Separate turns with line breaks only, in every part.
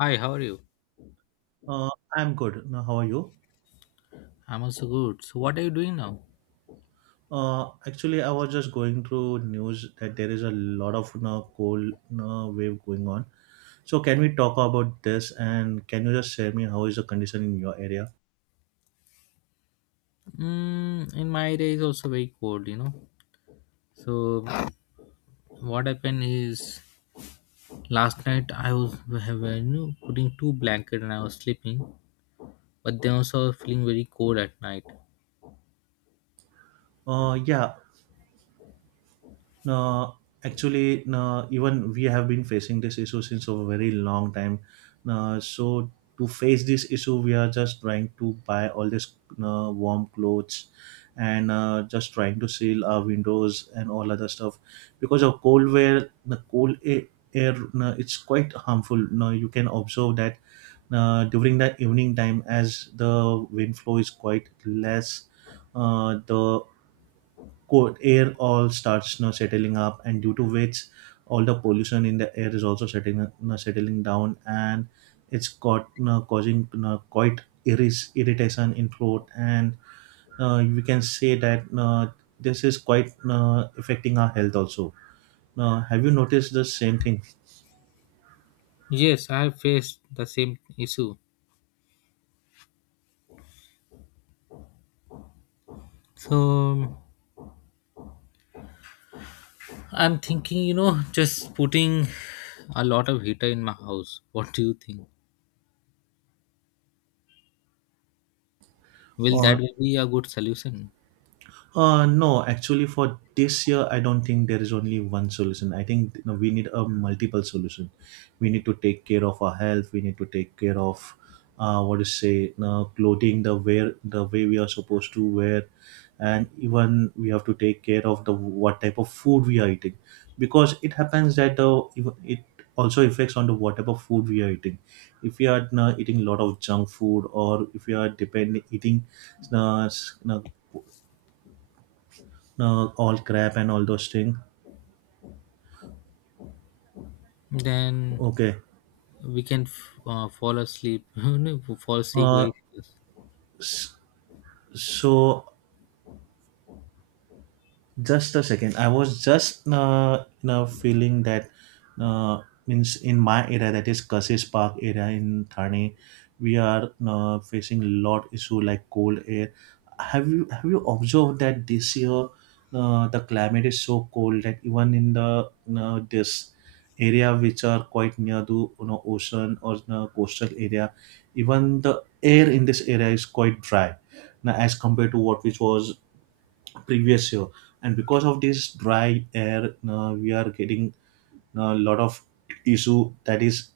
Hi, how are you?
Uh, I'm good. Now, how are you?
I'm also good. So, what are you doing now?
Actually, I was just going through news that there is a lot of cold wave going on. So, can we talk about this? And can you just share me how is the condition in your area?
Mm, in my area is also very cold, you know. So, what happened is last night I was have, putting two blanket and I was sleeping, but then also feeling very cold at night.
Yeah. No, actually, no, even we have been facing this issue since a very long time. No, so to face this issue, we are just trying to buy all this no, warm clothes and just trying to seal our windows and all other stuff because of cold weather, the air, no, it's quite harmful. No, you can observe that during the evening time as the wind flow is quite less, the quote air all starts settling up, and due to which all the pollution in the air is also settling down, and it's got you know, causing you know, quite iris irritation in throat, and we can say that this is quite affecting our health also. Have you noticed the same thing?
Yes, I have faced the same issue. So, I'm thinking, just putting a lot of heater in my house. What do you think? Will
Uh,
that be a good solution?
No, actually, for this year, I don't think there is only one solution. I think, we need a multiple solution. We need to take care of our health. We need to take care of what is say you clothing, the wear, the way we are supposed to wear, and even we have to take care of the what type of food we are eating, because it happens that it also affects on the what type of food we are eating. If we are you eating a lot of junk food, or if we are depending eating uh, s- you know, all crap and all those things.
Then
Okay.
we can fall asleep fall sick
Uh,
very serious.
so Just a second. I was just feeling that uh, means in my area, that is Kassis Park area in Thane, we are facing lot issue like cold air. Have you observed that this year the climate is so cold that even in the uh, this area which are quite near to ocean or coastal area, even the air in this area is quite dry now, as compared to what which was previous year, and because of this dry air we are getting a lot of issue that is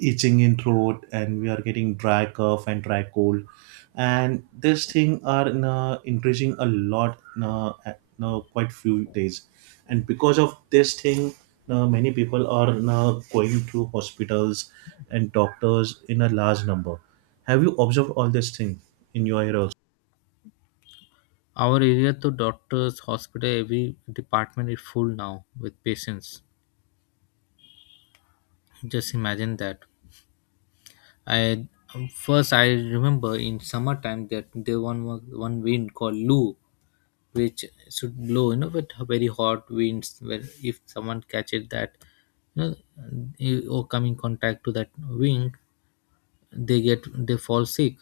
itching in throat, and we are getting dry cough and dry cold, and this thing are increasing a lot quite few days, and because of this thing many people are going to hospitals and doctors in a large number. Have you observed all this thing in your area also?
Our area to doctors hospital every department is full now with patients. Just imagine that. I first i remember in summertime that there one was one wind called loo, which should blow, you know, with very hot winds. Where if someone catches that, you know, or come in contact to that wing, they fall sick.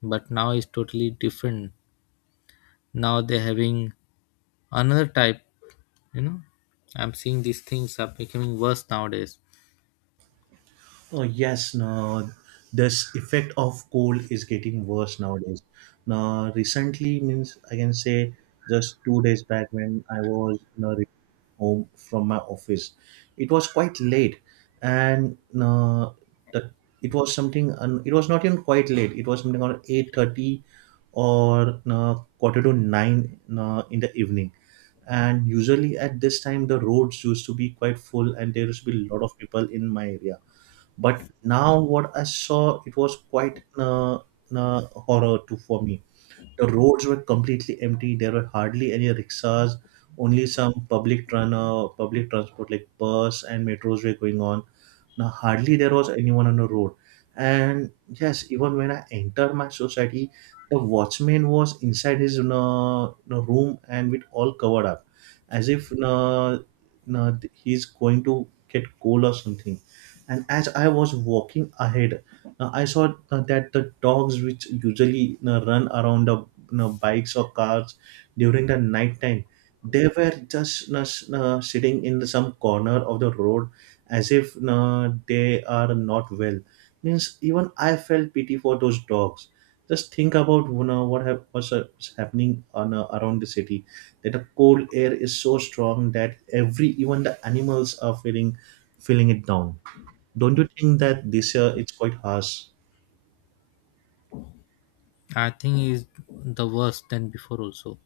But now it's totally different. Now they're having another type, you know. I'm seeing these things are becoming worse nowadays.
Oh, yes, now this effect of cold is getting worse nowadays. Now, recently means I can say just 2 days back when I was home from my office, it was quite late, and the, it was something. It was not even quite late. It was something around 8:30 or quarter to 9 in the evening, and usually at this time the roads used to be quite full, and there used to be a lot of people in my area, but now what I saw, it was quite uh, horror too for me. The roads were completely empty. There were hardly any rickshaws. Only some public transport like bus and metros were going on. Now hardly there was anyone on the road, and yes, even when I entered my society, the watchman was inside his room and with all covered up, as if, he's going to get cold or something, and as I was walking ahead, I saw that the dogs which usually run around the bikes or cars during the night time, they were just sitting in some corner of the road, as if you they are not well. Means even I felt pity for those dogs. Just think about, what's happening around the city, that the cold air is so strong that every even the animals are feeling it down. Don't you think that this year it's quite harsh?
I think is the worst than before also.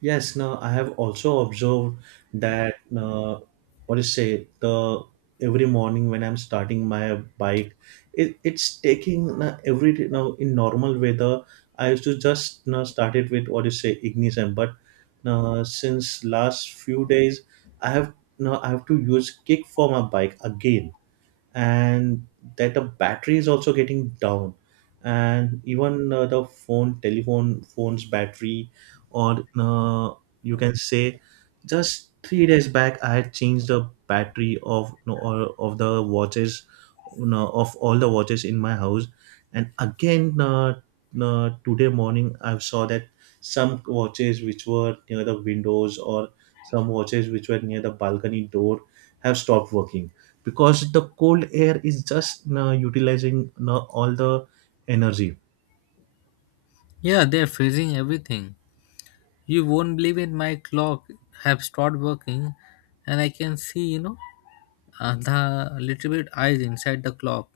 Yes, now I have also observed that, what is say, the every morning when I'm starting my bike, it's taking now in normal weather I used to just, start it with what is say ignition, but since last few days I have now I have to use kick for my bike again, and that the battery is also getting down, and even the phone telephone phone's battery, or you can say, just 3 days back I had changed the battery of, no, all of the watches you know, of all the watches in my house. And again today morning I saw that some watches which were near the windows, or some watches which were near the balcony door, have stopped working, because the cold air is just utilizing all the energy.
Yeah, they're freezing everything. You won't believe it, my clock have stopped working. And I can see, you know, the little bit eyes inside the clock,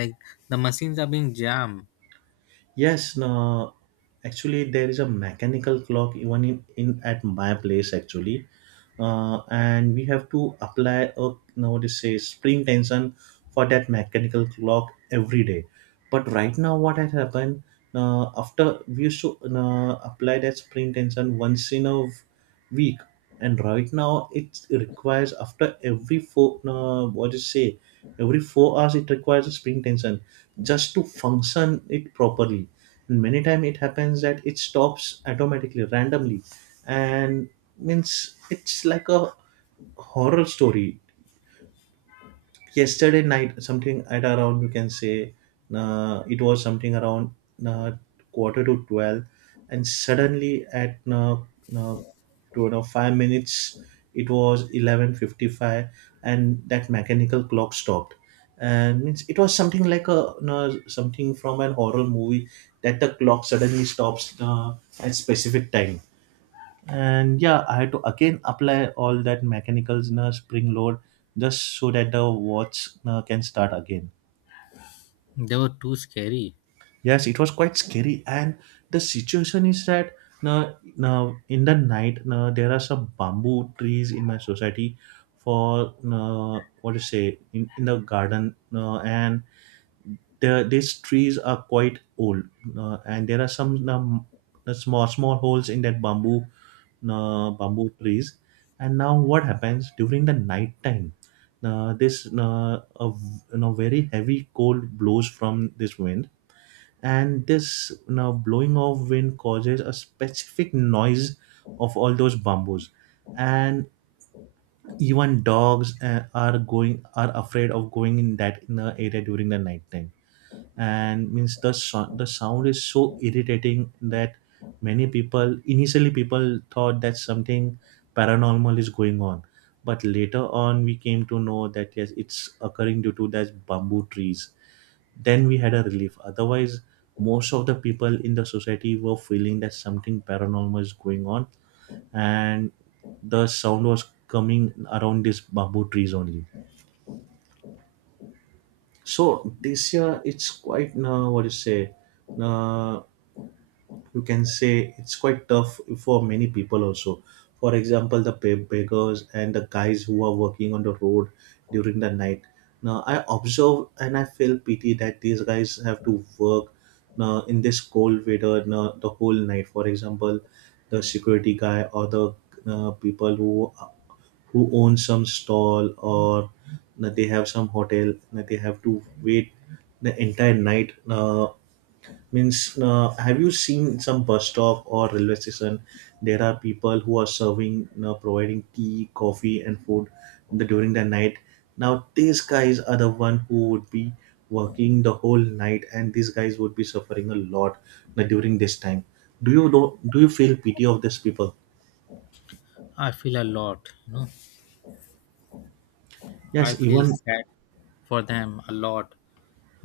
like the machines are being jammed.
Yes, actually there is a mechanical clock even in at my place actually, and we have to apply a, now what is say, spring tension for that mechanical clock every day, but right now what has happened, after, we used to apply that spring tension once in a week, and right now it requires after every four, no, what do you say, every 4 hours it requires a spring tension just to function it properly, and many time it happens that it stops automatically randomly, and means it's like a horror story. Yesterday night, something at around, you can say, it was something around uh, quarter to 12, and suddenly at uh, 2 or 5 minutes, it was 11:55, and that mechanical clock stopped, and means it was something like a you something from an horror movie, that the clock suddenly stops at specific time, and yeah, I had to again apply all that mechanicals in a spring load just so that the watch can start again.
They were too scary.
Yes, it was quite scary, and the situation is that now, in the night, now there are some bamboo trees in my society for, what to say, in the garden, these trees are quite old, and there are some, small small holes in that bamboo trees, and now what happens during the night time, this a, v- you know very heavy cold blows from this wind, and this now blowing of wind causes a specific noise of all those bamboos, and even dogs are afraid of going in the area during the night time, and means the sound is so irritating that many people initially people thought that something paranormal is going on, but later on we came to know that yes, it's occurring due to that bamboo trees. Then we had a relief. Otherwise, most of the people in the society were feeling that something paranormal is going on, and the sound was coming around these bamboo trees only. So this year it's quite, what you say. Uh, you can say it's quite tough for many people also. For example, the beggars and the guys who are working on the road during the night. Now I observe and I feel pity that these guys have to work now in this cold weather now the whole night. For example, the security guy, or the people who own some stall, or na, they have some hotel, na, they have to wait the entire night, means, have you seen some bus stop or railway station? There are people who are serving, providing tea, coffee and food during the night. Now these guys are the one who would be working the whole night, and these guys would be suffering a lot during this time. Do you feel pity of these people?
I feel a lot, you know, I
Yes,
feel
even,
sad for them a lot,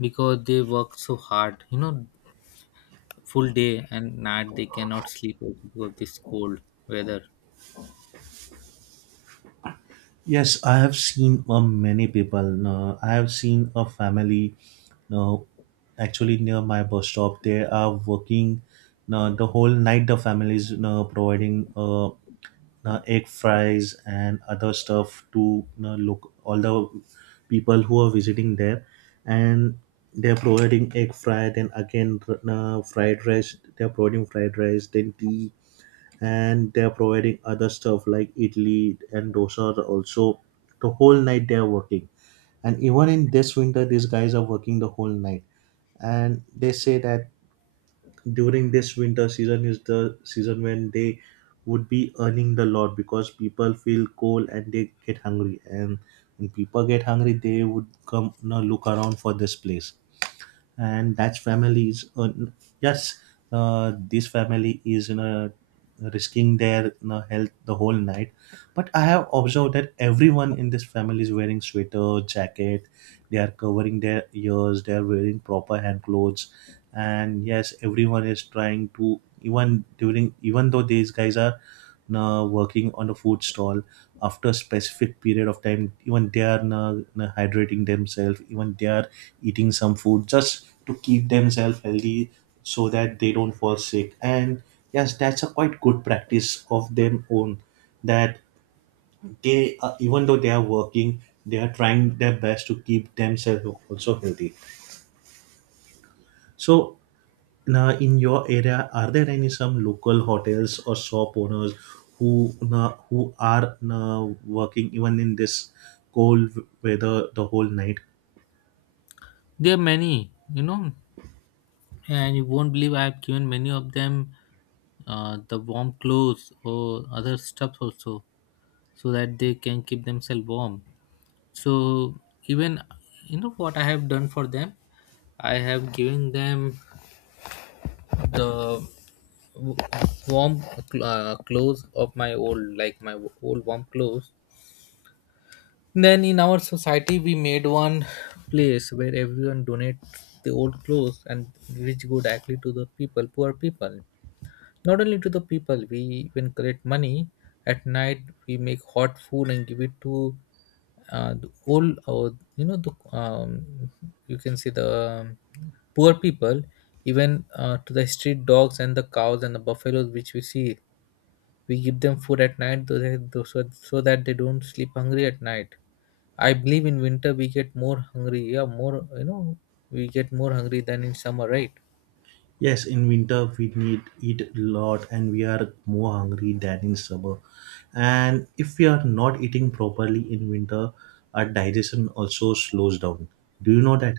because they work so hard, you know, full day and night. They cannot sleep also because of this cold weather.
yes, I have seen, many people. No, I have seen a family. No, actually near my bus stop, they are working. No, the whole night the family is, no, providing, no, egg fries and other stuff to, no, look all the people who are visiting there, and they're providing egg fry. Then again, no, fried rice. They're providing fried rice. Then tea, and they're providing other stuff like idli and dosa are also. The whole night they're working, and even in this winter these guys are working the whole night. And they say that during this winter season is the season when they would be earning the lot, because people feel cold and they get hungry. And when people get hungry they would come, look around for this place. And that family is on, yes. This family is, risking their, health the whole night. But I have observed that everyone in this family is wearing sweater, jacket. They are covering their ears. They are wearing proper hand clothes, and yes, everyone is trying to, even though these guys are working on a food stall. After a specific period of time, even they are hydrating themselves, even they are eating some food, just to keep themselves healthy, so that they don't fall sick. And yes, that's a quite good practice of them own, that they, even though they are working, they are trying their best to keep themselves also healthy. So now, in your area, are there any some local hotels or shop owners who are working even in this cold weather the whole night?
There are many, you know. And you won't believe, I have given many of them the warm clothes or other stuff also, so that they can keep themselves warm. So even, you know what I have done for them, I have given them the w- warm clothes of my old, like my old warm clothes. Then in our society, we made one place where everyone donate the old clothes, and which go directly to the people, poor people. Not only to the people, we even collect money. At night, we make hot food and give it to the old, or you can see the um, poor people, even to the street dogs and the cows and the buffaloes which we see. We give them food at night so that, so that they don't sleep hungry at night. I believe in winter we get more hungry. Yeah, more, you know, we get more hungry than in summer, right?
Yes, in winter we need eat a lot, and we are more hungry than in summer. And if we are not eating properly in winter, our digestion also slows down. Do you know that?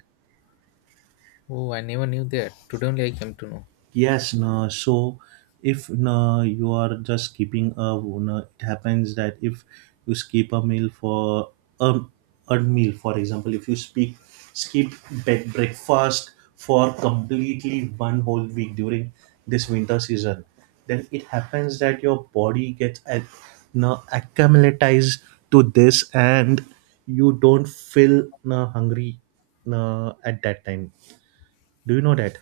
Oh, I never knew that. Today only I came to know.
Yes, no. So if, no, you are just keeping a, no, it happens that if you skip a meal for a, a meal, for example, if you speak skip bed breakfast for completely one whole week during this winter season, then it happens that your body gets ac- no, acclimatized to this, and you don't feel, hungry, no, at that time. Do you know that?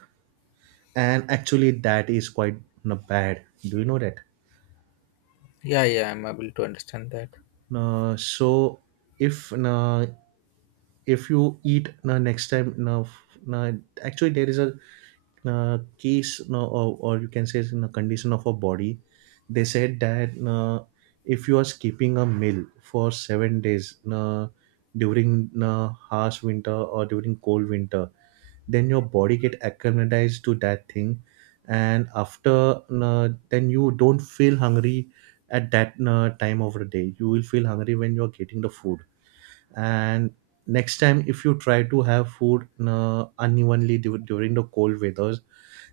And actually that is quite you bad. Do you know that?
Yeah, yeah, I'm able to understand that.
So, if uh, if you eat, next time, no, no, actually there is a case, no, or you can say, it's in a condition of a body. They said that, if you are skipping a meal for 7 days, during no, harsh winter or during cold winter, then your body get acclimatized to that thing. And after, then you don't feel hungry at that time of the day, you will feel hungry when you're getting the food. And next time if you try to have food unevenly during the cold weathers,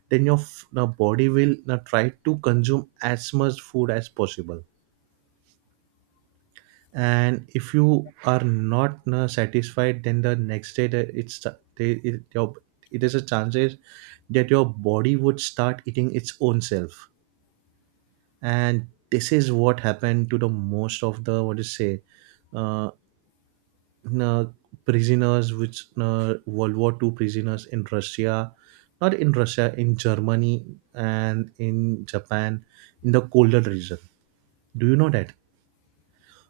then your body will try to consume as much food as possible. And if you are not satisfied, then the next day the, it's they, it, your, it is a chances that your body would start eating its own self. And this is what happened to the most of the, what you say, uh, uh, prisoners which, world war Two prisoners in russia, not in russia, in germany and in japan, in the colder region. Do you know that?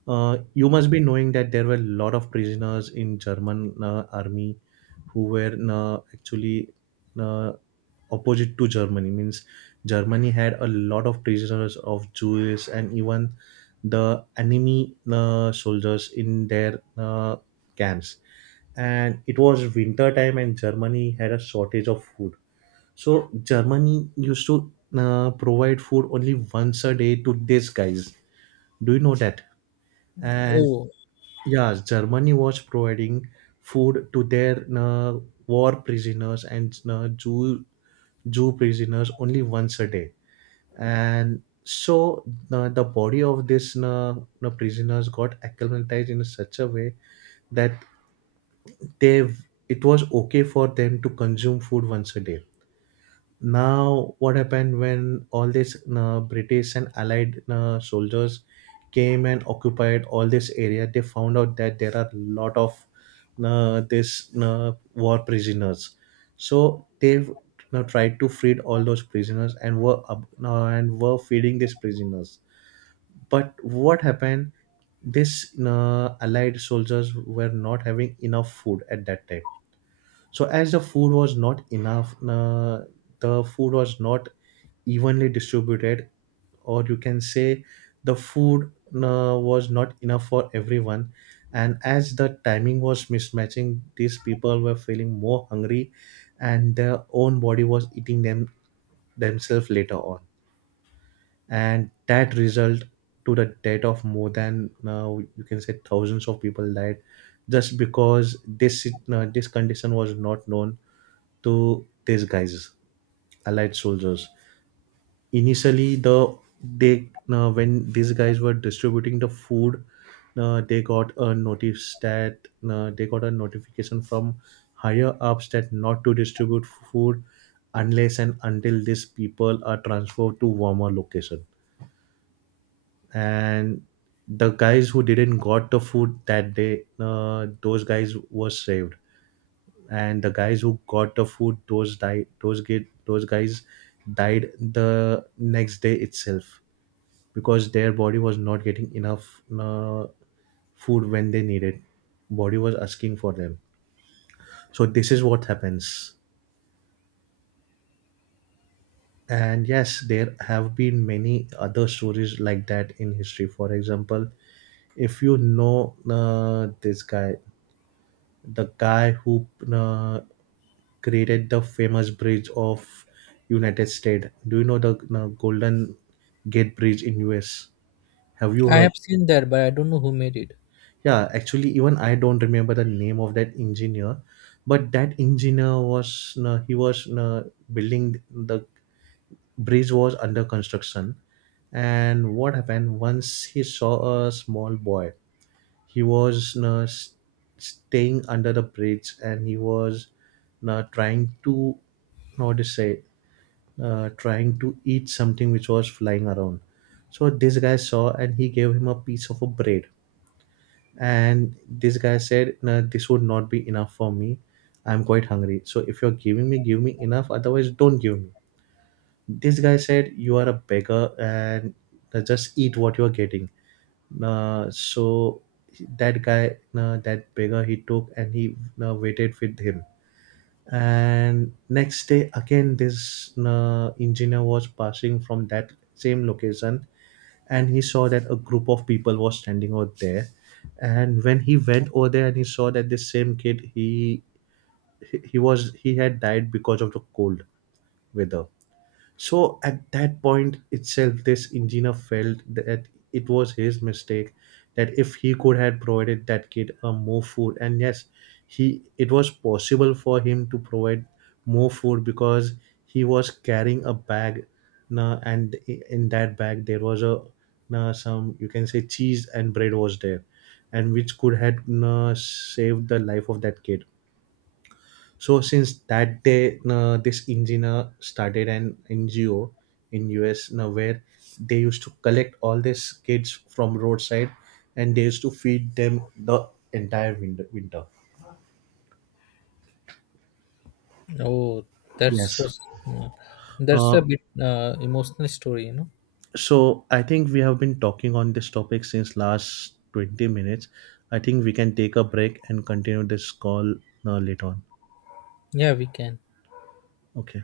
You must be knowing that there were a lot of prisoners in German army, who were actually uh, opposite to Germany. Means, Germany had a lot of prisoners of Jews and even the enemy soldiers in their camps. And it was winter time, and Germany had a shortage of food. So Germany used to provide food only once a day to these guys. Do you know that? And
Oh,
yeah, Germany was providing food to their war prisoners and Jew prisoners only once a day, and so, the body of this prisoners got acclimatized in such a way that they it was okay for them to consume food once a day. Now what happened, when all these british and allied soldiers came and occupied all this area, they found out that there are a lot of, this war prisoners. So they've tried to free all those prisoners, and were feeding these prisoners. But what happened? These allied soldiers were not having enough food at that time. So as the food was not enough, the food was not evenly distributed, or you can say the food was not enough for everyone. And as the timing was mismatching, these people were feeling more hungry and their own body was eating them themselves later on. And that result to the death of more than, now you can say, thousands of people died, just because this condition was not known to these guys, allied soldiers. Initially the they when these guys were distributing the food, uh, they got a notice that they got a notification from higher ups that not to distribute food unless and until these people are transferred to warmer location. And the guys who didn't got the food that day, those guys were saved. And the guys who got the food, those guys died the next day itself, because their body was not getting enough food when they needed, body was asking for them. So this is what happens. And yes, there have been many other stories like that in history. For example, if you know, this guy the guy who uh, created the famous bridge of United States. Do you know the, Golden Gate Bridge in US? Have you
I
heard?
have seen that, but I don't know who made it.
Yeah, actually, even I don't remember the name of that engineer, but that engineer was he was building the bridge was under construction, and what happened, once he saw a small boy. He was staying under the bridge, and he was trying to how to say trying to eat something which was flying around. So this guy saw, and he gave him a piece of a bread. And this guy said, no, this would not be enough for me, I'm quite hungry, so if you're giving me, give me enough, otherwise don't give me. This guy said, you are a beggar, and just eat what you are getting. So that guy, that beggar, he took and he waited with him. And next day, again, this engineer was passing from that same location, and he saw that a group of people was standing out there. And when he went over there and he saw that this same kid, he had died because of the cold weather. So at that point itself, this engineer felt that it was his mistake. That if he could have provided that kid a more food, and yes, he it was possible for him to provide more food, because he was carrying a bag, and in that bag there was some, you can say, cheese and bread was there, and which could have saved the life of that kid. So since that day, this engineer started an NGO in US, where they used to collect all these kids from roadside, and they used to feed them the entire winter.
Oh, that's
Yes.
yeah. That's a
Uh,
bit emotional story, you know.
so I think we have been talking on this topic since last 20 minutes. I think we can take a break and continue this call later on.
Yeah, we can.
Okay.